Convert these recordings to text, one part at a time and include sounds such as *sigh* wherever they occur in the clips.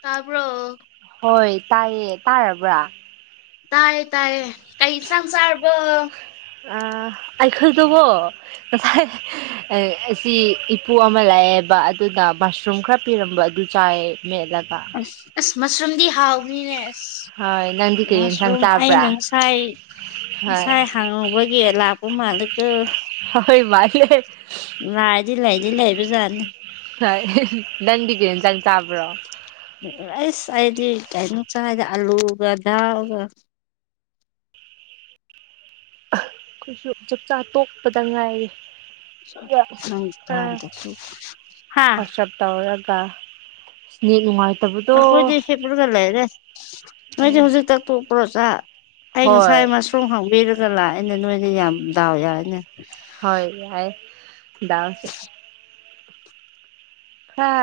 ꯇꯥꯕ꯭ꯔꯣ ꯍꯣꯏ ꯇꯥꯏꯌꯦ ꯇꯥꯔꯕ꯭ꯔꯥ ꯇꯥꯢꯌꯦ ꯇꯥꯏꯌꯦ ꯀꯩ ꯢꯟꯁꯥꯡ ꯆꯥꯔꯕꯣ ꯑ ꯑꯩꯈꯣꯏꯗꯣꯕꯣ ꯉꯁꯥꯏ ꯑꯁꯤ ꯏꯄꯨ ꯑꯃ ꯂꯥꯛꯑꯦꯕ ꯑꯗꯨꯅ ꯃꯁꯔꯨꯝ ꯈꯔ ꯄꯤꯔꯝꯕ ꯑꯗꯨ ꯆꯥꯏ ꯃꯦꯠꯂꯥꯒ ꯑꯁ ꯃꯁꯔꯨꯝꯗꯤ ꯍꯥꯎꯕꯅꯤꯅꯦ ꯑꯁ ꯍꯣꯏ ꯅꯪꯗꯤ ꯀꯔꯤ ꯌꯦꯟꯁꯥꯡ ꯃꯁꯔꯨꯝ ꯆꯥꯕ꯭ꯔꯥ ꯑꯩꯅ ꯉꯁꯥꯏ ꯍꯣꯏ ꯉꯁꯥꯏ ꯍꯥꯡꯍꯧꯕꯒꯤ ꯂꯥꯛꯄ ꯃꯥꯂꯤꯀꯣ ꯍꯣꯏ ꯍꯣꯢ ꯃꯥꯟꯂꯦ ꯂꯥꯏꯗꯤ ꯂꯩꯗꯤ ꯂꯩꯥꯕꯖꯥꯠꯅꯦ ꯍꯣꯢ ꯅꯪꯗꯤ ꯀꯩ ꯍꯤꯟꯖꯥꯡ ꯆꯥꯕ꯭ꯔꯣ ꯑꯁ ꯑꯗꯤ ꯀꯩꯅꯣ ꯆꯥꯢꯗ ꯑꯂꯨꯒ ꯗꯥꯜꯒ ꯑꯩꯈꯣꯏꯁꯨ ꯆꯥꯛꯆꯥꯥ ꯇꯣꯛꯄꯗ ꯉꯥꯏꯔꯤ ꯍꯪ ꯀꯝꯗꯗꯤ ꯍꯥ ꯋꯥꯆꯞ ꯇꯧꯔꯒ ꯅꯦꯠ ꯅꯨꯡꯉꯥꯏꯇꯕ ꯑꯩꯈꯣꯏꯗꯤ ꯍꯤꯞꯔꯒ ꯂꯩꯔꯦ ꯅꯣꯏꯗꯤ ꯍꯧꯖꯤꯛ ꯇ ꯇꯣꯛꯄ꯭ꯔꯣ ꯆꯥꯛ ꯑꯩ ꯍꯣꯏ ꯉꯁꯥꯏ ꯃꯁꯔꯨꯝ ꯔꯨꯝ ꯍꯥꯡꯕꯤꯔꯒ ꯂꯥꯛꯑꯦꯅꯦ ꯅꯣꯏꯗꯤ ꯌꯥꯝ ꯗꯥꯎ ꯌꯥꯢꯅꯦ ꯍꯣꯏ ꯌꯥꯏ ꯗꯥꯎꯁꯦ ꯈꯔ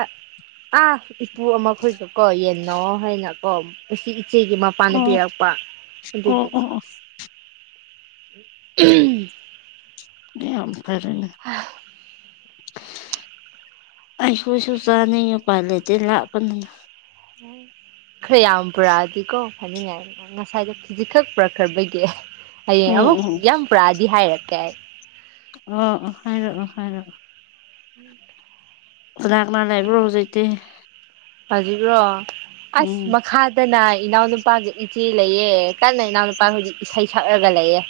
ꯑꯥ ꯏꯄꯨ ꯑꯃꯈꯣꯏꯒ ꯀꯣ ꯌꯦꯟ ꯌꯦꯟꯅꯋꯣ ꯍꯥꯏꯅ ꯀꯣ ꯏ ꯏꯆꯦꯒꯤ ꯃꯄꯥꯥꯅ ꯑꯣ ꯄꯤꯔꯛꯄ ꯑꯣ ꯑꯗꯨꯒꯤ ꯑꯣ ꯑꯣ ꯎꯝ ꯗꯦꯝ ꯐꯔꯦꯅꯦ ꯍꯥ ꯑꯩꯈꯣꯏꯁꯨ ꯆꯥꯅꯤꯛꯉꯦ ꯎꯄꯥꯏ ꯂꯩꯇꯦ ꯂꯥꯛꯄꯅꯤꯅ ꯈꯔ ꯌꯥꯝ ꯄꯨꯔꯛꯑꯗꯤꯀꯣ ꯍꯥꯏꯖꯤꯟꯅꯔꯅꯨ ꯉꯁꯥꯏꯗ ꯈꯤꯖꯤꯛꯈꯛ ꯄꯨꯔꯛꯈ꯭ꯔꯕꯒꯤ ꯍꯌꯦꯡ ꯎꯝ ꯑꯃꯨꯛ ꯎꯝ ꯌꯥꯝ ꯄꯨꯔꯛꯑꯗꯤ ꯍꯥꯏꯔꯛꯀꯦ ꯑꯩ ꯑꯣ ꯑꯣ ꯍꯥꯏꯔꯛꯑꯣ ꯍꯥꯏꯔꯛꯑꯣ *unintelligible* ꯀꯥꯅ ꯀꯥꯅ ꯂꯩꯕ꯭ꯔꯣ ꯍꯧꯖꯤꯛꯇꯤ ꯍꯧꯖꯤꯛꯔꯣ ꯑꯁ ꯎꯝ ꯃ ꯈꯥ ꯇꯅ ꯏꯅꯥꯎꯅꯨꯄꯥꯒꯤ ꯏꯆꯦ ꯂꯩꯌꯦ ꯀꯟꯅ ꯏꯅꯥꯎ ꯅꯨꯨꯄꯥ ꯍꯧꯖꯤꯛ ꯏꯁꯩ ꯁꯛꯂꯒ ꯂꯩꯌꯦ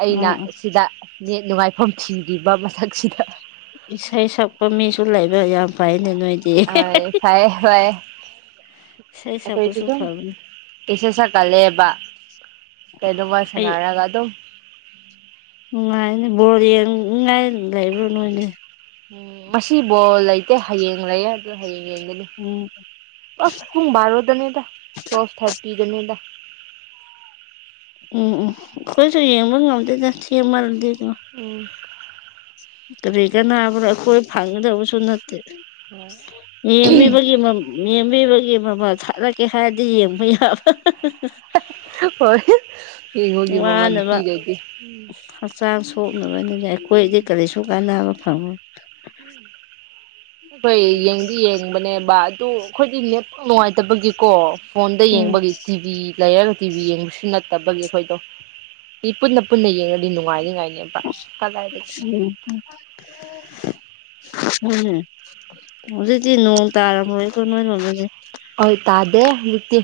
ꯑꯩꯅ ꯎꯝ ꯎꯝ ꯁꯤꯗ ꯅꯦꯠ ꯅꯨꯡꯉꯥꯏꯐꯝ ꯊꯤꯡꯔꯤꯕ ꯃꯊꯛꯁꯤꯗ ꯏꯁꯩ ꯁꯛꯄ ꯃꯤꯁꯨ ꯂꯩꯕ ꯌꯥꯝ ꯐꯩꯅꯦ ꯅꯣꯏ ꯑ ꯐꯩꯌꯦ ꯐꯩꯌꯦ ꯏꯁꯩ ꯑꯈꯣꯢꯗꯤ ꯁꯛꯄꯁꯨ ꯑꯗꯨꯝ ꯐꯕꯅꯤ ꯄꯩꯁꯦ ꯁꯛꯀꯠꯂꯦꯕ ꯀꯪꯅꯣꯃ ꯁꯥꯟꯅꯔꯒ ꯑꯗꯨꯝ ꯅꯨꯡꯉꯥꯏꯅꯦ ꯕꯣꯔ ꯌꯦꯡꯅꯤꯡꯉꯥꯏ ꯂꯩꯕ꯭ꯔꯣ ꯅꯣꯏꯗꯤ ꯎꯝ ꯉꯁꯤ ꯕꯣꯜ ꯂꯩꯇꯦ ꯍꯌꯦꯡ ꯂꯩꯌꯦ ꯑꯗꯨ ꯍꯌꯦꯡ ꯌꯦꯡꯒꯅꯤ ꯎꯝ ꯑꯁ ꯄꯨꯡ ꯕꯥꯔꯣꯗꯅꯤꯗ ꯇꯨꯋꯦꯜꯞ ꯊꯥꯔꯇꯤꯗꯅꯤꯗ ꯎꯝ ꯎꯝ ꯑꯩꯈꯣꯏꯁꯨ ꯌꯦꯡꯕ ꯉꯝꯗꯦꯗ ꯊꯦꯡꯃꯜꯗꯤ ꯑꯝ ꯀꯔꯤ ꯀꯅꯥꯕ꯭ꯔꯣ ꯑꯩꯈꯣꯏ ꯐꯪꯒꯗꯕꯁꯨ ꯅꯠꯇꯦ ꯌꯦꯡꯕꯤꯕꯒꯤ ꯃ ꯃꯦꯝꯕꯤꯕꯒꯤ ꯃꯃꯜ ꯊꯥꯠꯂꯛꯀꯦ ꯍꯥꯏꯔꯗꯤ ꯌꯦꯡꯕ ꯌꯥꯕ ꯍꯣꯏ ꯌꯦꯡꯉꯨꯒꯤ ꯃꯃꯜ ꯋꯥꯅꯕ ꯄꯤꯔꯗꯤ ꯎꯝ ꯍꯛꯆꯥꯡ ꯁꯣꯛꯅꯕꯅꯤꯅ ꯑꯩꯈꯣꯏꯗꯤ ꯀꯔꯤꯁꯨ ꯀꯥꯟꯅꯕ ꯐꯪꯉꯣꯏ ꯐꯩ ꯌꯦꯡꯗꯤ ꯌꯦꯡꯕꯅꯦ ꯕꯥ ꯑꯗꯨ ꯑꯩꯈꯣꯏꯗꯤ ꯅꯦꯠ ꯅꯨꯡꯉꯥꯏꯇꯕꯒꯤꯀꯣ ꯐꯣꯟꯗ ꯎꯝ ꯌꯦꯡꯕꯒꯤ ꯇꯤꯚꯤ ꯂꯩꯔ ꯇꯤꯚꯤ ꯌꯦꯡꯕꯁꯨ ꯅꯠꯇꯕꯒꯤ ꯑꯩꯈꯣꯏꯗꯣ ꯇꯤꯚꯤ ꯄꯨꯟꯅ ꯄꯨꯟꯅ ꯌꯦꯡꯉꯗꯤ ꯅꯨꯡꯉꯥꯏꯅꯤ ꯍꯥꯏꯅꯦꯕ *inaudible* *inaudible* ꯎꯝ ꯑꯗꯨꯗꯤ ꯅꯣꯡ ꯇꯥꯔꯝꯃꯣꯏ ꯀꯣ ꯅꯣꯢꯔꯣꯝꯗꯗꯤ ꯍꯣꯏ ꯇꯥꯗꯦ ꯍꯧꯖꯤꯛꯇꯤ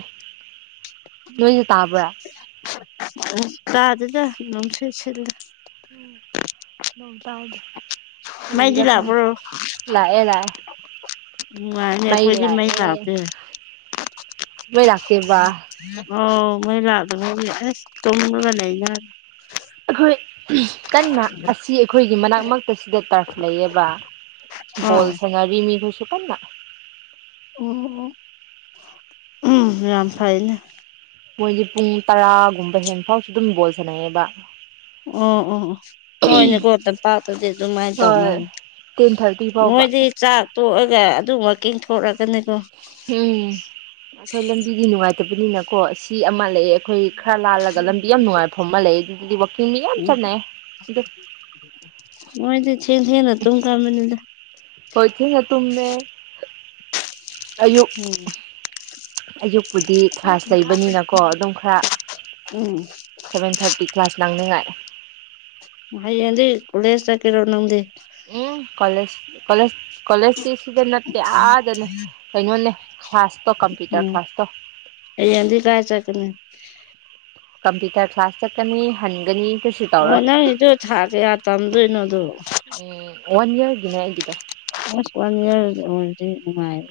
ꯅꯣꯏ ꯇꯥꯗꯦꯗ ꯅꯨꯡꯁꯤꯠ ꯁꯤꯠꯂꯤ *inaudible* ꯅꯣꯡ ꯇꯥꯗꯦ ꯃꯩꯗꯤ ꯀꯔꯤꯔꯥ ꯈꯪꯗꯦ ꯂꯥꯛꯄ꯭ꯔꯣ ꯂꯥꯛꯑꯦ ꯂꯥꯛꯑꯦ ꯅꯨꯡꯉꯥꯏꯅꯦ ꯑꯩꯈꯣꯏꯗꯤ ꯃꯩ ꯂꯥꯛꯇꯦ ꯃꯩ ꯂꯥꯛꯇꯦꯕ ꯑꯣ ꯃꯩ ꯂꯥꯛꯇꯕꯒꯤ ꯑꯁ ꯇꯨꯝꯃꯒꯥ ꯂꯩꯅꯥ ꯑꯩꯈꯣꯏ ꯀꯟꯅ ꯑꯁꯤ ꯑꯩꯈꯣꯏꯒꯤ ꯃꯅꯥꯛꯃꯛꯇꯁꯤꯗ ꯇꯔꯐ ꯂꯩꯌꯦꯕ ꯑꯣ ꯕꯣꯜ ꯁꯥꯅꯔꯤ ꯃꯤ ꯍꯣꯢꯁꯨ ꯀꯟꯅ ꯑꯣ ꯎꯝ ꯌꯥꯝ ꯐꯩꯅꯦ ꯃꯣꯏꯗꯤ ꯄꯨꯡ ꯇꯔꯥꯒꯨꯝꯕ ꯍꯦꯟ ꯐꯥꯎ ꯑꯗꯨꯝ ꯕꯣꯜ ꯁꯥꯟꯅꯩꯑꯦꯕ ꯑꯣ ꯑꯣ ꯑꯣ ꯍꯣꯏꯅꯦꯀꯣ ꯇꯝꯄꯥꯛꯇꯗꯤ ꯑꯗꯨꯃꯥꯏ ꯇꯧꯅ ꯍꯣꯏ ꯇꯦꯟ ꯊꯥꯔꯇꯤ ꯐꯥꯎꯕ ꯇꯣꯛꯑꯒ ꯑꯗꯨꯝ ꯋꯥꯀꯤꯡ ꯊꯣꯔꯛꯒꯅꯤꯀꯣ ꯎꯝ ꯑꯩꯈꯣꯏ ꯂꯝꯕꯤꯗꯤ ꯅꯨꯡꯉꯥꯏꯇꯕꯅꯤꯅꯀꯣ ꯑꯁꯤ ꯑꯃ ꯂꯩꯑꯦ ꯑꯩꯈꯣꯏ ꯈꯔ ꯂꯥꯜꯂꯒ ꯂꯝꯕꯤ ꯌꯥꯝ ꯅꯨꯡꯉꯥꯏꯐꯝ ꯑꯃ ꯂꯩꯌꯦ ꯑꯗꯨꯗꯤ ꯋꯥꯛꯀꯤꯡ ꯃꯤ ꯌꯥꯝ ꯆꯠꯅꯩꯌꯦ ꯅꯣꯏꯗꯤ ꯊꯦꯡ ꯊꯦꯡꯅ ꯇꯨꯝꯒꯟꯕꯅꯤꯗꯥ ꯍꯣꯏ ꯊꯦꯡꯅ ꯇꯨꯨꯝꯃꯦ ꯎꯝ ꯑꯌꯨꯛꯄꯨꯗꯤ ꯀ꯭ꯂꯥꯁ ꯂꯩꯕꯅꯤꯅꯀꯣ ꯑꯗꯨꯝ ꯈꯔ ꯎꯝ ꯁꯚꯦꯟ ꯊꯥꯔꯇꯤ ꯀ꯭ꯂꯥꯁ ꯅꯪꯅꯤꯉꯥꯏ ꯍꯌꯦꯡꯗꯤ ꯀꯣꯂꯦꯁ ꯆꯠꯀꯦꯔꯣ ꯅꯪꯗꯤ ꯎꯝ ꯀꯣꯂꯦꯖ ꯀꯣꯂꯦꯖ ꯀꯣꯂꯦꯖꯇꯤ ꯁꯤꯗ ꯅꯠꯇꯦ ꯑꯥꯗꯅꯦ ꯀꯩꯅꯣꯅꯦ ꯀ꯭ꯂꯥꯁꯇꯣ ꯀꯝꯄ꯭ꯌꯨꯇꯔ ꯎꯝ ꯀ꯭ꯂꯥꯁꯇꯣ ꯍꯌꯦꯡꯗꯤ ꯀꯥꯏ ꯆꯠꯀꯅꯤ ꯀꯝꯄ꯭ꯌꯨꯇꯔ ꯀ꯭ꯂꯥꯁ ꯆꯠꯀꯅꯤ ꯍꯟꯒꯅꯤ ꯀꯩꯁꯨ ꯑꯣ ꯇꯧꯔꯣꯏ ꯅꯪꯒꯤꯗꯨ ꯊꯥ ꯀꯌꯥ ꯇꯝꯗꯨꯏꯅꯣ ꯑꯗꯨ ꯎꯝ ꯋꯥꯟ ꯌꯔꯒꯤꯅꯦ ꯑꯩꯒꯤꯗꯣ ꯑꯁ ꯋꯥꯅꯤꯉꯥꯏ ꯂꯩꯇꯦ ꯑꯩꯉꯣꯟꯗꯗꯤ ꯅꯨꯡꯉꯥꯏ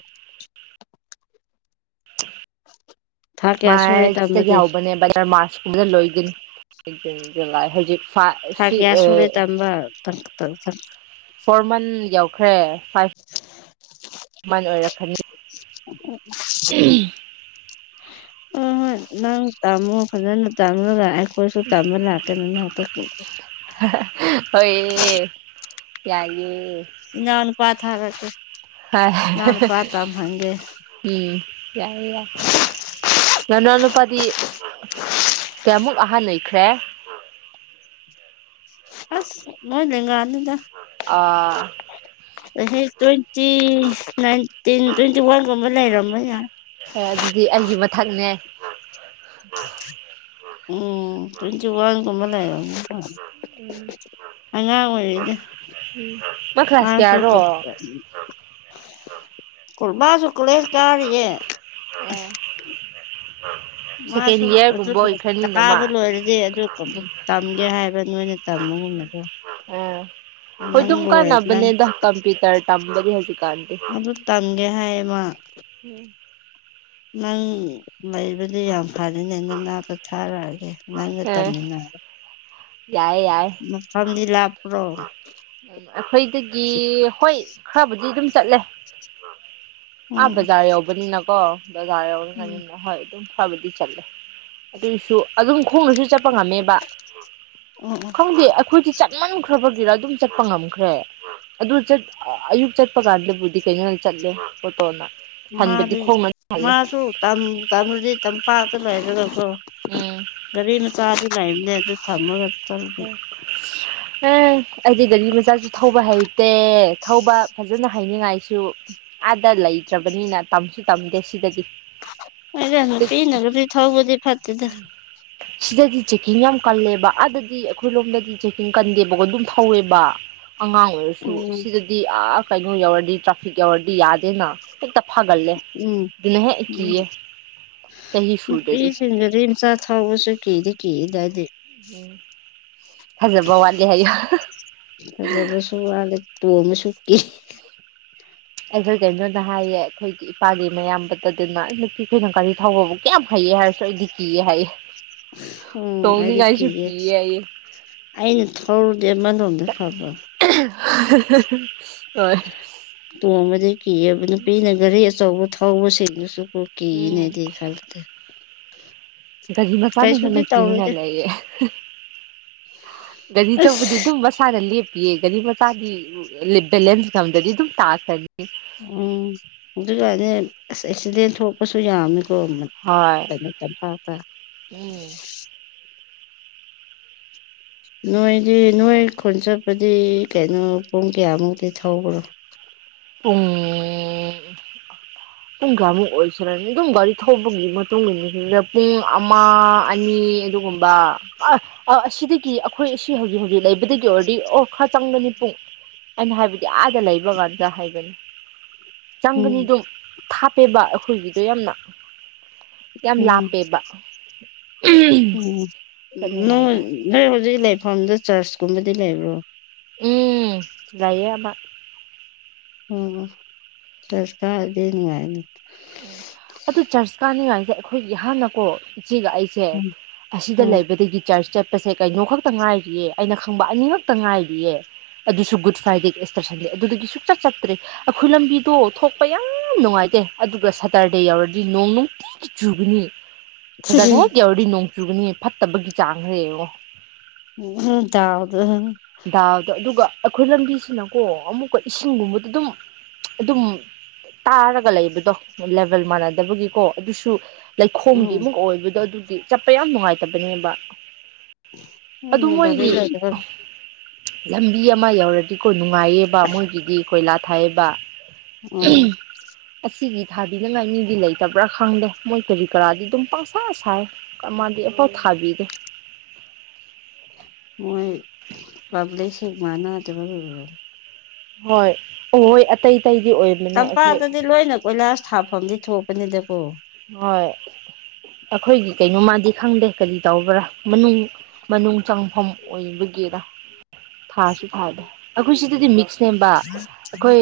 ꯊꯥ ꯀꯌꯥ ꯁꯨꯔꯦ ꯃꯥꯔꯆꯗꯒꯤ ꯇꯝꯕꯗꯤ ꯍꯧꯕꯅꯦꯕ ꯗꯔ ꯃꯥꯔꯆ ꯊꯥ ꯀꯌꯥ *unintelligible* *unintelligible* *unintelligible* ꯐꯣꯔ ꯃꯟ ꯌꯎꯈ꯭ꯔꯦ ꯐꯥꯏꯚ ꯃꯟ ꯑꯣꯏꯔꯛꯀꯅꯤ *inaudible* *unintelligible* ꯍꯣꯏ ꯍꯣꯏ ꯅꯪ ꯇꯝꯃꯣ ꯐꯖꯅ ꯇꯥꯃꯒ ꯑꯩꯈꯣꯏꯁꯨ ꯇꯝꯕ ꯂꯥꯛꯀꯦ ꯅꯅꯥꯛꯇ *inaudible* ꯍꯥꯍꯥ ꯍꯣꯏꯌꯦ ꯌꯥꯏꯌꯦ ꯏꯅꯥꯎꯅꯨꯄꯥ ꯊꯥꯔꯛꯀꯦ ꯍꯥꯏ ꯏꯅꯥꯎ ꯍꯍ ꯅꯨꯄꯥ *unintelligible* ꯇꯝꯍꯟꯒꯦ ꯎꯝ ꯌꯥꯏꯌꯦ ꯌꯥꯏ ꯅꯅꯥꯎꯅꯨꯄꯥꯗꯤ ꯀꯌꯥꯃꯨꯛ ꯑꯍꯟ ꯑꯣꯏꯈ꯭ꯔꯦ ꯑꯁ ꯅꯣꯏ ꯂꯦꯡꯒꯥꯅꯤꯗꯥ ꯑꯥ ꯆꯍꯤ ꯇ꯭ꯋ‌ꯦꯟꯇꯤ ꯅꯥꯏꯟꯇꯤꯟ ꯇ꯭ꯋꯦꯟꯇꯤ ꯋꯥꯟꯒꯨꯝꯕ ꯂꯩꯔꯝꯕ ꯌꯥ ꯑꯦ ꯑꯗꯨꯗꯤ ꯑꯩꯒꯤ ꯃꯊꯛꯅꯦ ꯎꯝ ꯇ꯭ꯋꯦꯟꯇꯤꯋꯥꯟ ꯒꯨꯝꯕ ꯂꯩꯔꯝꯗꯨꯏ ꯃꯥ ꯎꯝ ꯑꯉꯥꯡ ꯑꯣꯏꯔꯤꯗ ꯎꯝ ꯃꯥ ꯀ꯭ꯂꯥꯁ ꯃꯥꯁꯨꯨ ꯀꯌꯥꯔꯣ ꯀꯝꯄ ꯀꯨ ꯃꯥꯁꯨꯨ ꯀꯣꯂꯦꯁ ꯀꯥꯔꯤꯌꯦ ꯎꯝ ꯃꯥꯁꯨ ꯑꯗꯨꯗꯣ ꯃꯥ ꯀꯥꯕ ꯂꯣꯏꯔꯗꯤ ꯑꯗꯨ ꯀꯝꯄꯨ ꯇꯝꯒꯦ ꯍꯥꯏꯕ ꯅꯣꯏꯅ ꯇꯝꯕꯒꯨꯝꯅꯀꯣ ꯑꯥ ꯍꯣꯏ ꯑꯗꯨꯝ ꯅꯪ ꯀꯥꯟꯅꯕꯅꯦꯗ ꯀꯝꯄꯨꯇꯔ ꯇꯝꯕꯗꯤ ꯍꯧꯖꯤꯛꯀꯥꯟꯗꯤ ꯑꯗꯨ ꯇꯝꯒꯦ ꯍꯥꯏꯌꯦ ꯃꯥ ꯎꯝ ꯅꯪ ꯂꯩꯕꯗꯤ ꯌꯥꯝ ꯐꯔꯦꯅꯦ ꯅꯅꯥꯛꯇ ꯊꯥꯔꯛꯑꯒꯦ ꯅꯪꯒ ꯑ ꯇꯝꯃꯤꯟꯅꯔꯣ ꯌꯥꯏꯌꯦ ꯌꯥꯏ ꯃꯐꯝꯗꯤ ꯂꯥꯞꯄ꯭ꯔꯣ ꯑꯩꯈꯣꯏꯗꯒꯤ ꯍꯣꯏ ꯈꯔꯕꯨꯗꯤ ꯑꯗꯨꯝ ꯆꯠꯂꯦ ꯑꯥ ꯎꯝ ꯕꯖꯥꯔ ꯌꯧꯕꯅꯤꯅꯀꯣ ꯕꯖꯥꯔ ꯎꯝ ꯌꯧꯔꯕꯅꯤꯅ *unintelligible* ꯍꯣꯏ ꯑꯗꯨꯝ ꯈꯔꯕꯨꯗꯤ ꯆꯠꯂꯦ ꯑꯗꯨꯁꯨ ꯑꯗꯨꯝ ꯈꯣꯡꯅꯁꯨ ꯆꯠꯄ ꯉꯝꯃꯦꯕ ꯎꯝ ꯎꯝ ꯈꯪꯗꯦ ꯑꯩꯈꯣꯏꯗꯤ ꯆꯠ ꯃꯟꯈ꯭ꯔꯕꯒꯤꯔꯥ ꯑꯗꯨꯝ ꯆꯠꯄ ꯉꯝꯈ꯭ꯔꯦ ꯑꯗꯨ ꯆꯠ ꯑꯌꯨꯛ ꯆꯠꯄ ꯀꯥꯟꯗꯕꯨꯗꯤ ꯀꯩꯅꯣꯗ ꯆꯠꯂꯦ ꯑꯣꯇꯣꯅꯥ ꯃꯥꯗꯤ ꯃꯥꯁꯨ ꯇꯝ ꯇꯝꯔꯗꯤ ꯇꯝꯄꯥꯛꯇ ꯂꯩꯔꯒꯀꯣ ꯎꯝ ꯒꯥꯔꯤ ꯃꯆꯥꯗꯤ ꯂꯩꯕꯅꯦ ꯑꯗꯨ ꯇꯝꯃꯒ ꯆꯠꯂꯗꯤ ꯑꯦ ꯑꯩꯗꯤ ꯒꯥꯔꯤ ꯃꯆꯥꯁꯨ ꯊꯧꯕ ꯍꯩꯇꯦ ꯊꯧꯕ ꯐꯖꯅ ꯍꯩꯅꯤꯡꯉꯥꯏꯁꯨ ꯑꯥꯗ ꯂꯩꯇ꯭ꯔꯕꯅꯤꯅ ꯇꯝꯁꯨ ꯇꯝꯗꯦ ꯁꯤꯗꯗꯤ ꯍꫭꯏꯗꯥ ꯁꯤꯗ ꯅꯨꯄꯤꯅ ꯒꯥꯔꯤ ꯊꯧꯕꯗꯤ ꯐꯠꯇꯦꯗ ꯁꯤꯗꯗꯤ ꯆꯦꯛꯀꯤꯡ ꯌꯥꯝ ꯀꯜꯂꯦꯕ ꯑꯗꯗꯤ ꯁꯤ ꯑꯩꯈꯣꯏ ꯔꫭꯝꯗꯗꯤ ꯆꯦꯛꯀꯤꯡ ꯀꯟꯗꯦꯕꯀꯣ ꯑꯗꯨꯝ ꯊꯧꯋꯦꯕ ꯑꯉꯥꯡ ꯑꯣꯏꯔꯁꯨ ꯎꯝ ꯁꯤꯗꯗꯤ ꯑꯥ ꯀꯩꯅꯣ ꯌꯧꯔꯗꯤ ꯇ꯭ꯔꯥꯐꯤꯛ ꯌꯧꯔꯗꯤ ꯌꯥꯗꯦꯅ ꯍꯦꯛꯇ ꯐꯥꯒꯜꯂꯦ ꯢꯂꯤꯡꯍꯦꯛ ꯀꯤꯌꯦ ꯆꯍꯤ ꯁꯨꯗ꯭ꯔꯗꯤ ꯅꯨꯄꯤꯁꯤꯡꯒꯗꯤ ꯒꯔꯤ ꯃꯆꯥ ꯊꯥꯎꯕꯁꯨ ꯀꯤꯗꯤ ꯀꯤꯌꯦꯗ ꯑꯩꯗꯤ ꯎꯝ ꯐꯖꯕ ꯋꯥꯠꯂꯦ ꯍꯥꯢꯌꯣ ꯐꯖꯕꯁꯨ ꯋꯥꯠꯂꯦ ꯇꯣꯡꯕꯁꯨ ꯀꯤ ꯑꯩꯗꯨ ꯀꯩꯅꯣꯗ ꯍꯥꯏꯌꯦ ꯑꯩꯈꯣꯏꯒꯤ ꯏꯄꯥꯒꯤ ꯃꯌꯥꯝꯕꯗꯣ ꯑꯗꯨꯅ ꯅꯨꯄꯤ ꯈꯣꯏꯅ ꯒꯥꯔꯤ ꯊꯧꯕ ꯃꯨꯛ ꯀꯌꯥꯝ ꯍꯩꯌꯦ ꯍꯥꯏꯔꯁꯨ ꯑꯩꯗꯤ ꯀꯤꯌꯦ ꯍꯥꯏꯌꯦ ꯎꯝ ꯑꯩꯗꯤ ꯇꯣꯡꯅꯤꯡꯉꯥꯏꯁꯨ ꯀꯤꯌꯦ ꯍꯥꯏꯌꯦ ꯑꯩꯅ ꯊꯧꯔꯗꯤ ꯑꯃꯥ ꯅꫭꯝꯗ ꯐꯕ ꯍꯣꯏ ꯇꯣꯡꯕꯗꯤ ꯀꯤꯑ‌ꯦꯕ ꯅꯨꯄꯤꯅ ꯒꯔꯤ ꯑꯆꯧꯕ ꯊꯧꯕꯁꯤꯡꯗꯨꯁꯨ ꯀꯤꯌꯦꯅꯦ ꯎꯝ ꯑꯩꯗꯤ ꯈꯔꯒꯛꯇꯤ *unintelligible* ꯒꯔꯤ ꯃꯆꯥꯅ ꯀꯩꯁꯨꯗꯤ ꯍꯦꯟꯅ ꯀꯤꯅꯤꯡꯉꯥꯢ ꯇꯧꯔꯣꯏꯗ ꯂꯩꯌꯦ ꯒꯥꯔꯤ ꯆꯧꯕꯗꯤ ꯑꯁ ꯑꯗꯨꯝ ꯃꯁꯥꯅ ꯂꯦꯟ ꯌꯦ ꯒꯔꯤ ꯃꯆꯥꯗꯤ ꯕꯦꯂꯦꯟꯁ ꯉꯝꯗ꯭ꯔꯗꯤ ꯑꯗꯨꯝ ꯇꯥꯈꯔꯅꯤ ꯎꯝ ꯑꯗꯨꯒꯅꯦ ꯑꯁ ꯑꯦꯛꯁꯤꯗꯦꯟ ꯊꯣꯛꯄꯁꯨ ꯌꯥꯝꯃꯦ ꯍꯣꯏ ꯎꯝ *unintelligible* ꯅꯣꯏꯗꯤ ꯅꯣꯏ ꯈꯨꯟ ꯆꯠꯄꯗꯤ ꯀꯩꯅꯣ ꯄꯨꯡ ꯀꯌꯥꯃꯨꯛꯇꯤ ꯊꯧꯕ꯭ꯔꯣ ꯄꯨꯡ꯬꯬꯬꯬꯬꯬꯬꯬ ꯄꯨꯡ ꯀꯌꯥꯃꯨꯛ ꯑꯣꯏꯁꯤꯔꯅꯤ ꯑꯗꯨꯝ ꯒꯥꯔꯤ ꯊꯧꯕꯒꯤ ꯃꯇꯨꯡ ꯏꯟꯅ ꯄꯨꯡ ꯑꯃ ꯑꯅꯤ ꯑꯗꯨꯒꯨꯝꯕ ꯑꯁ ꯑꯁꯤꯗꯒꯤ ꯑꯩꯈꯣꯏ ꯑꯁꯤ ꯍꯧꯖꯤꯛ ꯍꯧꯖꯤꯛ ꯂꯩꯕꯗꯒꯤ ꯑꯣꯏꯔꯗꯤ ꯑꯣ ꯈꯔ ꯆꯪꯒꯅꯤ ꯄꯨꯡ ꯑꯩꯅ ꯍꯥꯏꯕꯗꯤ ꯑꯥꯗ ꯂꯩꯕ ꯀꯥꯟꯗ ꯑꯣꯖꯥ ꯍꯥꯏꯒꯅꯤ ꯎꯝ ꯆꯪꯒꯅꯤꯗꯣ ꯊꯥꯞꯄꯦꯕ ꯑꯩꯈꯣꯏꯒꯤꯗꯣ ꯌꯥꯝꯅ ꯌꯥꯝ ꯎꯝ ꯂꯥꯞꯄꯦꯕ ꯎꯝ ꯅꯣꯏ ꯆꯠꯅꯤꯡꯉꯥꯏꯗꯣ ꯅꯣꯏ ꯍꯧꯖꯤꯛ ꯂꯩꯐꯝꯗꯣ ꯆ꯭ꯔꯁꯀꯨꯝꯕꯗꯤ ꯂꯩꯕ꯭ꯔꯣ ꯎꯝ ꯂꯩꯌꯦ ꯑꯃ ꯎꯝ ꯆ꯭ꯔꯁ ꯀꯥꯔꯗꯤ ꯅꯨꯉꯥꯏ ꯑꯗꯨ ꯆꯔꯁ ꯀꯥꯅꯤꯉꯥꯏꯗ ꯑꯩꯈꯣꯏꯒꯤ ꯍꯥꯟꯅꯀꯣ ꯏꯆꯦꯒ ꯑꯩ ꯑꯦ ꯎꯝ ꯑꯁꯤꯗ ꯎꯝ ꯂꯩꯕꯗꯒꯤ ꯆ꯭ꯔꯁ ꯆꯠ ꯄꯁꯦ ꯀꯩꯅꯣ ꯈꯛꯇ ꯉꯥꯏꯔꯤꯌꯦ ꯑꯩꯅ ꯈꯪꯕ ꯑꯅꯤꯈꯛꯇ ꯉꯥꯏꯔꯤꯌꯦ ꯑꯗꯨꯁꯨ ꯒꯨꯗ ꯐ꯭ꯔꯥꯏꯗꯦꯒ ꯏꯁꯇꯔ ꯁꯟꯗꯦ ꯑꯗꯨꯗꯒꯤ ꯁꯨꯛꯆꯠ ꯆꯠꯇ꯭ꯔꯦ ꯑꯩꯈꯣꯏ ꯂꯝꯕꯤꯗꯣ ꯊꯣꯛꯄ ꯌꯥꯝ ꯅꯨꯡꯉꯥꯏꯇꯦ ꯑꯗꯨꯒ ꯁꯇ꯭ꯔꯗꯦ ꯌꯥꯎꯔꯗꯤ ꯅꯣꯡ ꯅꯨꯡꯇꯤꯒꯤ ꯆꯨꯒꯅꯤ ꯁꯇ꯭ꯔꯗꯦ ꯌꯧꯔꯗꯤ ꯅꯣꯡ ꯆꯨꯒꯅꯤ ꯐꯠꯇꯕꯒꯤ ꯆꯥꯡꯁꯦ ꯌꯦꯡꯉꯣ ꯗꯥꯎ ꯗꯣ ꯎꯝ ꯗꯥꯎꯗꯣ ꯑꯗꯨꯒ ꯑꯩꯈꯣꯏ ꯂꯝꯕꯤꯁꯤꯅꯀꯣ ꯑꯃꯨꯛꯀ ꯏꯁꯤꯡꯒꯨꯝꯕꯗ ꯑꯗꯨꯝ ꯑꯗꯨꯝ ꯇꯥꯔꯒ ꯂꯩꯕꯗꯣ ꯂꯦꯕꯦꯜ ꯃꯥꯟꯅꯗꯕꯒꯤꯀꯣ ꯑꯗꯨꯁꯨ ꯂꯩꯈꯣꯝꯒꯤ ꯎꯝ ꯑꯃꯨꯛ ꯑꯣꯏꯕꯗꯣ ꯑꯗꯨꯒꯤ ꯆꯠꯄ ꯌꯥꯝ ꯅꯨꯡꯉꯥꯏꯇꯕꯅꯦꯕ ꯑꯗꯨ ꯒꯥꯔꯤ ꯃꯣꯏꯒꯤ ꯂꯩꯇꯕ ꯂꯝꯕꯤ ꯑꯃ ꯌꯧꯔꯗꯤꯀꯣ ꯅꯨꯡꯉꯥꯏꯌꯦꯕ ꯃꯣꯏꯒꯤꯗꯤ ꯀꯣꯏꯂꯥ ꯊꯥꯏꯑꯦꯕ ꯎꯝ ꯑꯁꯤꯒꯤ ꯊꯥꯕꯤꯒꯅꯥꯏ ꯃꯤꯗꯤ ꯂꯩꯇꯕ꯭ꯔꯥ ꯈꯪꯗꯦ ꯃꯣꯏ ꯀꯔꯤ ꯀꯔꯥꯗꯤ ꯑꯗꯨꯝ ꯄꯥꯛꯁꯥ ꯁꯥꯏ ꯀ ꯃꯥꯟꯗꯤ ꯑꯐꯥꯎ ꯊꯥꯕꯤꯗꯦ ꯃꯣꯏ ꯄꯥꯕ꯭ꯂꯤꯛ ꯁꯤꯡ ꯑꯃꯥꯢꯅ ꯇꯨꯝꯃꯝ ꯃꯤꯅꯦ ꯍꯣꯏ ꯑꯣ ꯑꯇꯩ ꯑꯇꯩꯗꯤ ꯑꯣꯏꯕ ꯇꯝꯄꯥꯛꯇꯗꯤ ꯂꯣꯏꯅ ꯀꯣꯏꯂꯥꯁ ꯊꯥꯐꯝꯗꯤ ꯊꯣꯛꯄꯅꯤꯗꯀꯣ ꯍꯣꯏ ꯑꯩꯈꯣꯏꯒꯤ ꯀꯩꯅꯣꯃꯗꯤ ꯈꯪꯗꯦ ꯀꯔꯤ ꯇꯧꯕ꯭ꯔꯥ ꯃꯅꯨꯡ ꯃꯅꯨꯡ ꯆꯪꯐꯝ ꯑꯣꯏꯕꯒꯤꯔ ꯊꯥꯁꯨ ꯊꯥꯗꯦ ꯑꯩꯈꯣꯏ ꯁꯤꯗꯗꯤ ꯃꯤꯛꯁ ꯁꯦꯝꯕ ꯑꯩꯈꯣꯏ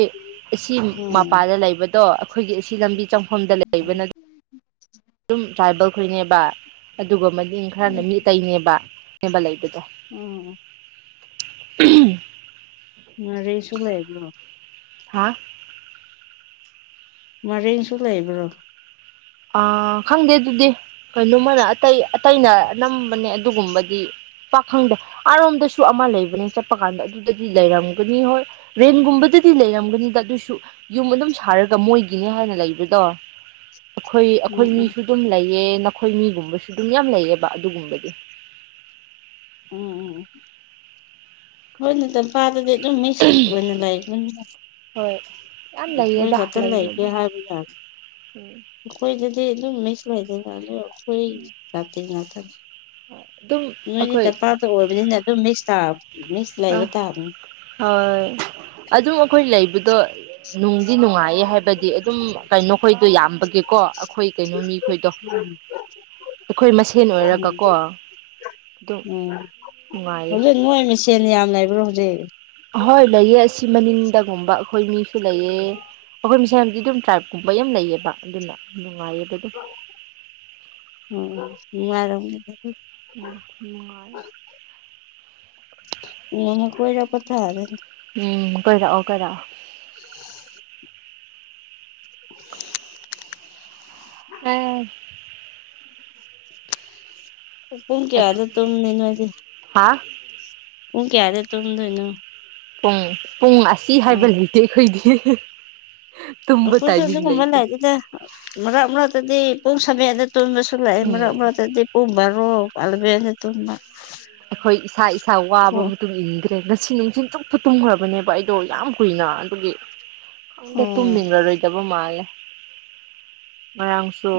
ꯑꯁꯤ ꯎꯝ ꯃꯄꯥꯟꯗ ꯂꯩꯕꯗꯣ ꯑꯩꯈꯣꯏꯒꯤ ꯑꯁꯤ ꯂꯝꯕꯤ ꯆꯪꯐꯝꯗ ꯂꯩꯕꯅ ꯑꯗꯨꯝ ꯇ꯭ꯔꯥꯏꯕꯦꯜ ꯈꯣꯏꯅꯦꯕ ꯑꯗꯨꯒ ꯃꯅꯤꯡ ꯈꯔꯅ ꯎꯝ ꯃꯤꯇꯩꯅꯦꯕ ꯅꯦꯕ ꯂꯩꯕꯗꯣ ꯎꯝ *inaudible* ꯉꯔꯦꯁꯨ ꯂꯩꯕ꯭ꯔꯣ ꯍꯥ ꯉꯔꯦꯡꯁꯨ ꯂꯩꯕ꯭ꯔꯣ ꯑ ꯈꯪꯗꯦ ꯑꯗꯨꯗꯤ ꯀꯩꯅꯣꯝꯃꯅ ꯑꯇꯩ ꯑꯇꯩꯅ ꯅꯝꯕꯅꯦ ꯑꯗꯨꯒꯨꯝꯕꯗꯤ ꯄꯥꯛ ꯈꯪꯗꯦ ꯑꯥꯔꯣꯝꯗꯁꯨ ꯑꯃ ꯂꯩꯕꯅꯦ ꯆꯠꯄ ꯀꯥꯟꯗ ꯑꯗꯨꯗꯗꯤ ꯂꯩꯔꯝꯒꯅꯤ ꯍꯣꯏ ꯔꯦꯟꯒꯨꯝꯕꯗꯗꯤ ꯂꯩꯔꯝꯒꯅꯤꯗ ꯑꯗꯨꯁꯨ ꯌꯨꯝ ꯑꯗꯨꯝ ꯁꯥꯔꯒ ꯃꯣꯏꯒꯤꯅꯤ ꯍꯥꯏꯅ ꯂꯩꯕꯗꯣ ꯑꯈꯣꯏ ꯎꯝ ꯑꯈꯣꯏ ꯎꯝ ꯃꯤꯁꯨ ꯑꯗꯨꯝ ꯂꯩꯌꯦ ꯅꯈꯣꯏ ꯃꯤꯒꯨꯝꯕꯁꯨ ꯑꯗꯨꯝ ꯌꯥꯝ ꯂꯩꯌꯦꯕ ꯑꯗꯨꯒꯨꯝꯕꯗꯤ ꯎꯝ ꯎꯝ ꯍꯣꯏꯅꯦ *unintelligible* ꯃꯥꯟꯅꯤꯅꯦ ꯑꯗꯨꯝ ꯃꯤꯛꯁ ꯑꯣꯏꯅ ꯂꯩꯕꯅꯤꯅ ꯍꯣꯏ ꯌꯥꯝ ꯑꯈꫭꯏ ꯂꯩꯌꯦꯗ ꯈꯛꯇ ꯂꯩꯒꯦ ꯂꯩꯕꯕꯨ ꯍꯥꯏꯕ *unintelligible* ꯎꯝ ꯑꯈꯣꯏꯗꯗꯤ ꯑꯗꯨꯝ ꯃꯤꯛꯁ ꯂꯩꯇꯦꯅ ꯑꯗꯨꯝ ꯑꯈꯣꯏ ꯖꯥꯇꯤ ꯉꯥꯛꯇꯅꯤ ꯑꯗꯨꯝ ꯅꯣꯏꯗꯤ ꯑꯩꯈꯣꯏ ꯇꯝꯄꯥꯛꯇ ꯑꯣꯏꯕꯅꯤꯅ ꯑꯗꯨꯝ ꯃꯤꯛꯁ ꯇꯥ ꯃꯤꯛꯁ ꯑ ꯂꯩꯕ ꯇꯥꯕꯅꯤ ꯍꯣꯏ ꯑꯗꯨꯝ ꯑꯈꯣꯏ ꯂꯩ ꯕꯗꯣ ꯅꯨꯡꯗꯤ ꯅꯨꯡꯉꯥꯏꯌꯦ ꯍꯥꯏꯕꯗꯤ ꯑꯗꯨꯝ ꯀꯩꯅꯣꯈꯣꯏꯗꯣ ꯌꯥꯝ ꯕꯒꯤꯀꯣ ꯑꯈꯣꯏ ꯀꯩꯅꯣ ꯃꯤ ꯈꯣꯏꯗꯣ ꯎꯝ ꯑꯩꯈꯣꯏ ꯃꯁꯦꯟ ꯑꯣꯏꯔꯒꯀꯣ ꯑꯗꯨꯝ ꯎꯝ ꯅꯨꯡꯉꯥꯏ ꯍꯧꯖꯤꯛ ꯅꯣꯏ ꯃꯁꯦꯟ ꯌꯥꯝ ꯂꯩꯕ꯭ꯔꯣ ꯍꯧꯖꯤꯛ ꯑꯍꯣꯏ ꯂꯩꯌꯦ ꯑꯁꯤ ꯃꯅꯤꯡꯗꯒꯨꯝꯕ ꯑꯈꯣꯏ ꯃꯤ ꯁꯨ ꯂꯩꯌꯦ ꯑꯈꯣꯏ ꯃꯁꯦꯟꯗꯤ ꯑꯗꯨꯝ ꯇ꯭ꯔꯥꯏꯞꯀꯨꯝꯕ ꯌꯥꯝ ꯂꯩꯌꯦꯕ ꯑꯗꯨꯅ ꯅꯨꯡꯉꯥꯏꯌꯦꯕ ꯑꯗꯨꯝ ꯎꯝ ꯅꯨꯡꯉꯥꯏꯔꯝꯒꯅꯤ *unintelligible* ꯎꯝ ꯅꯨꯡꯉꯥꯏꯌꯦ ꯅꯣꯡꯃ ꯀꯣꯏꯔꯛꯄ ꯇꯥꯔꯦ ꯎꯝ ꯀꯣꯏꯔꯛꯑꯣ ꯀꯣꯏꯔꯛꯑꯣ *unintelligible* ꯄꯨꯡ ꯀꯌꯥꯗ ꯇꯨꯝꯃꯤ ꯅꯣꯏꯗꯤ ꯍꯥꯥ ꯄꯨꯡ ꯀꯌꯥꯗ ꯇꯨꯝꯗꯣꯏꯅꯣ ꯄꯨꯡ ꯄꯨꯡ ꯑꯁꯤ ꯑꯣ ꯍꯥꯏꯕ ꯂꯩꯇꯦ ꯑꯩꯈꯣꯏꯒꯤ *unintelligible* ꯇꯨꯝꯕ ꯑꯩꯈꯣꯏꯁꯨ ꯇꯥꯏꯃꯤꯡ ꯑꯗꯨꯒꯨꯝꯕ ꯂꯩꯇꯦ ꯂꯩꯇꯦꯗ ꯃꯔꯛ ꯃꯔꯛꯇꯗꯤ ꯄꯨꯡ ꯁꯕꯦꯟꯗ ꯇꯨꯝꯕꯁꯨ ꯂꯩꯌꯦ ꯃꯔꯛ ꯎꯝ ꯃꯔꯛꯇꯗꯤ ꯄꯨꯡ ꯕꯥꯔꯣ ꯑꯂꯕꯦꯟꯗ ꯇꯨꯝꯕ ꯑꯈꯣꯏ ꯏꯁꯥ ꯏꯁꯥ ꯋꯥꯕ ꯑꯣ ꯃꯇꯨꯡ ꯏꯟꯒ ꯉꯁꯤ ꯅꯨꯡꯊꯤꯟ ꯆꯨꯞꯄ ꯇꯨꯝꯈ꯭ꯔꯕꯅꯦꯕ ꯑꯩꯗꯣ ꯌꯥꯝ ꯀꯨꯏꯅ ꯑꯗꯨꯒꯤ ꯈꯪꯗꯦ ꯇꯨꯝꯅꯤꯡꯂꯔꯣꯏꯗꯕ ꯃꯥꯜꯂꯦ ꯉꯔꯥꯡꯁꯨ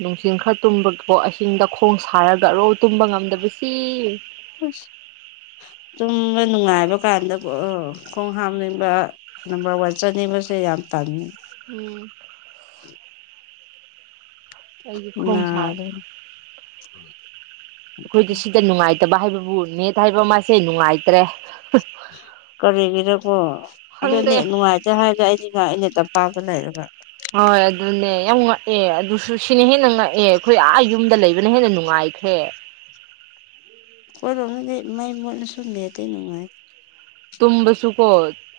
ꯅꯨꯡꯊꯤꯟ ꯈꯔ ꯇꯨꯝꯕꯒꯤꯀꯣ ꯑꯍꯤꯡꯗ ꯈꯣꯡ ꯁꯥꯔꯒ *unintelligible* ꯇꯨꯝꯕ ꯉꯝꯗꯕꯁꯤ ꯑꯁ ꯇꯨꯝꯕ ꯅꯨꯡꯉꯥꯏꯕ ꯀꯥꯟꯗꯀꯣ ꯈꯣꯡ ꯍꯥꯝꯅꯤꯡꯕ ꯅꯝꯕꯔ ꯋꯥꯟ ꯆꯠꯅꯤꯡꯕꯁꯦ ꯌꯥꯝ ꯇꯟꯂꯦ ꯎꯝ ꯑꯩꯒꯤ ꯈꯣꯡ ꯁꯥꯏ ꯅꯥꯗꯣꯏꯅꯤ ꯑꯈꯣꯏꯗꯤ ꯁꯤꯗ ꯅꯨꯡꯉꯥꯏꯇꯕ ꯍꯥꯏꯕꯕꯨ ꯅꯦꯠ ꯍꯥꯏꯕ ꯃꯥꯁꯦ ꯅꯨꯡꯉꯥꯏꯇ꯭ꯔꯦ ꯀꯔꯤꯒꯤꯔꯀꯣ ꯈꯪꯗꯦ ꯑꯗꯨꯅꯦ ꯅꯨꯡꯉꯥꯏ ꯇꯦ ꯍꯥꯏꯔꯒ ꯑꯩꯗꯤ *unintelligible* ꯑꯩꯅ ꯇꯝꯄꯥꯝꯇ ꯂꯩꯔꯒ ꯍꯣꯏ ꯑꯗꯨꯅꯦ ꯌꯥꯝ ꯉꯛꯑꯦ ꯑꯗꯨꯁꯨ ꯁꯤꯅ ꯍꯦꯟꯅ ꯉꯛꯑꯦ ꯑꯈꯣꯏ ꯑꯥ ꯌꯨꯝꯗ ꯂꯩꯕꯅ ꯍꯦꯟꯅ ꯅꯨꯡ ꯉꯥꯏꯈ꯭ꯔꯦ ꯈꯣꯏꯔꯣꯝꯗꯗꯤ ꯃꯩ ꯃꯨꯠꯂꯁꯨ ꯅꯦꯠꯇꯤ ꯅꯨꯡꯉꯥꯏ ꯇꯨꯝꯕꯁꯨꯀꯣ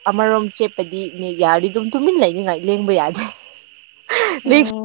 ꯑꯃꯔꯣꯝ ꯆꯦꯞꯄꯗꯤ ꯅꯦꯠ ꯌꯥꯔꯗꯤ ꯑꯗꯨꯝ ꯇꯨꯃꯤꯟ ꯂꯩꯅꯤꯡꯉꯥꯏ ꯂꯦꯡꯕ ꯌꯥꯗꯦ ꯂꯦꯡ ꯎꯝ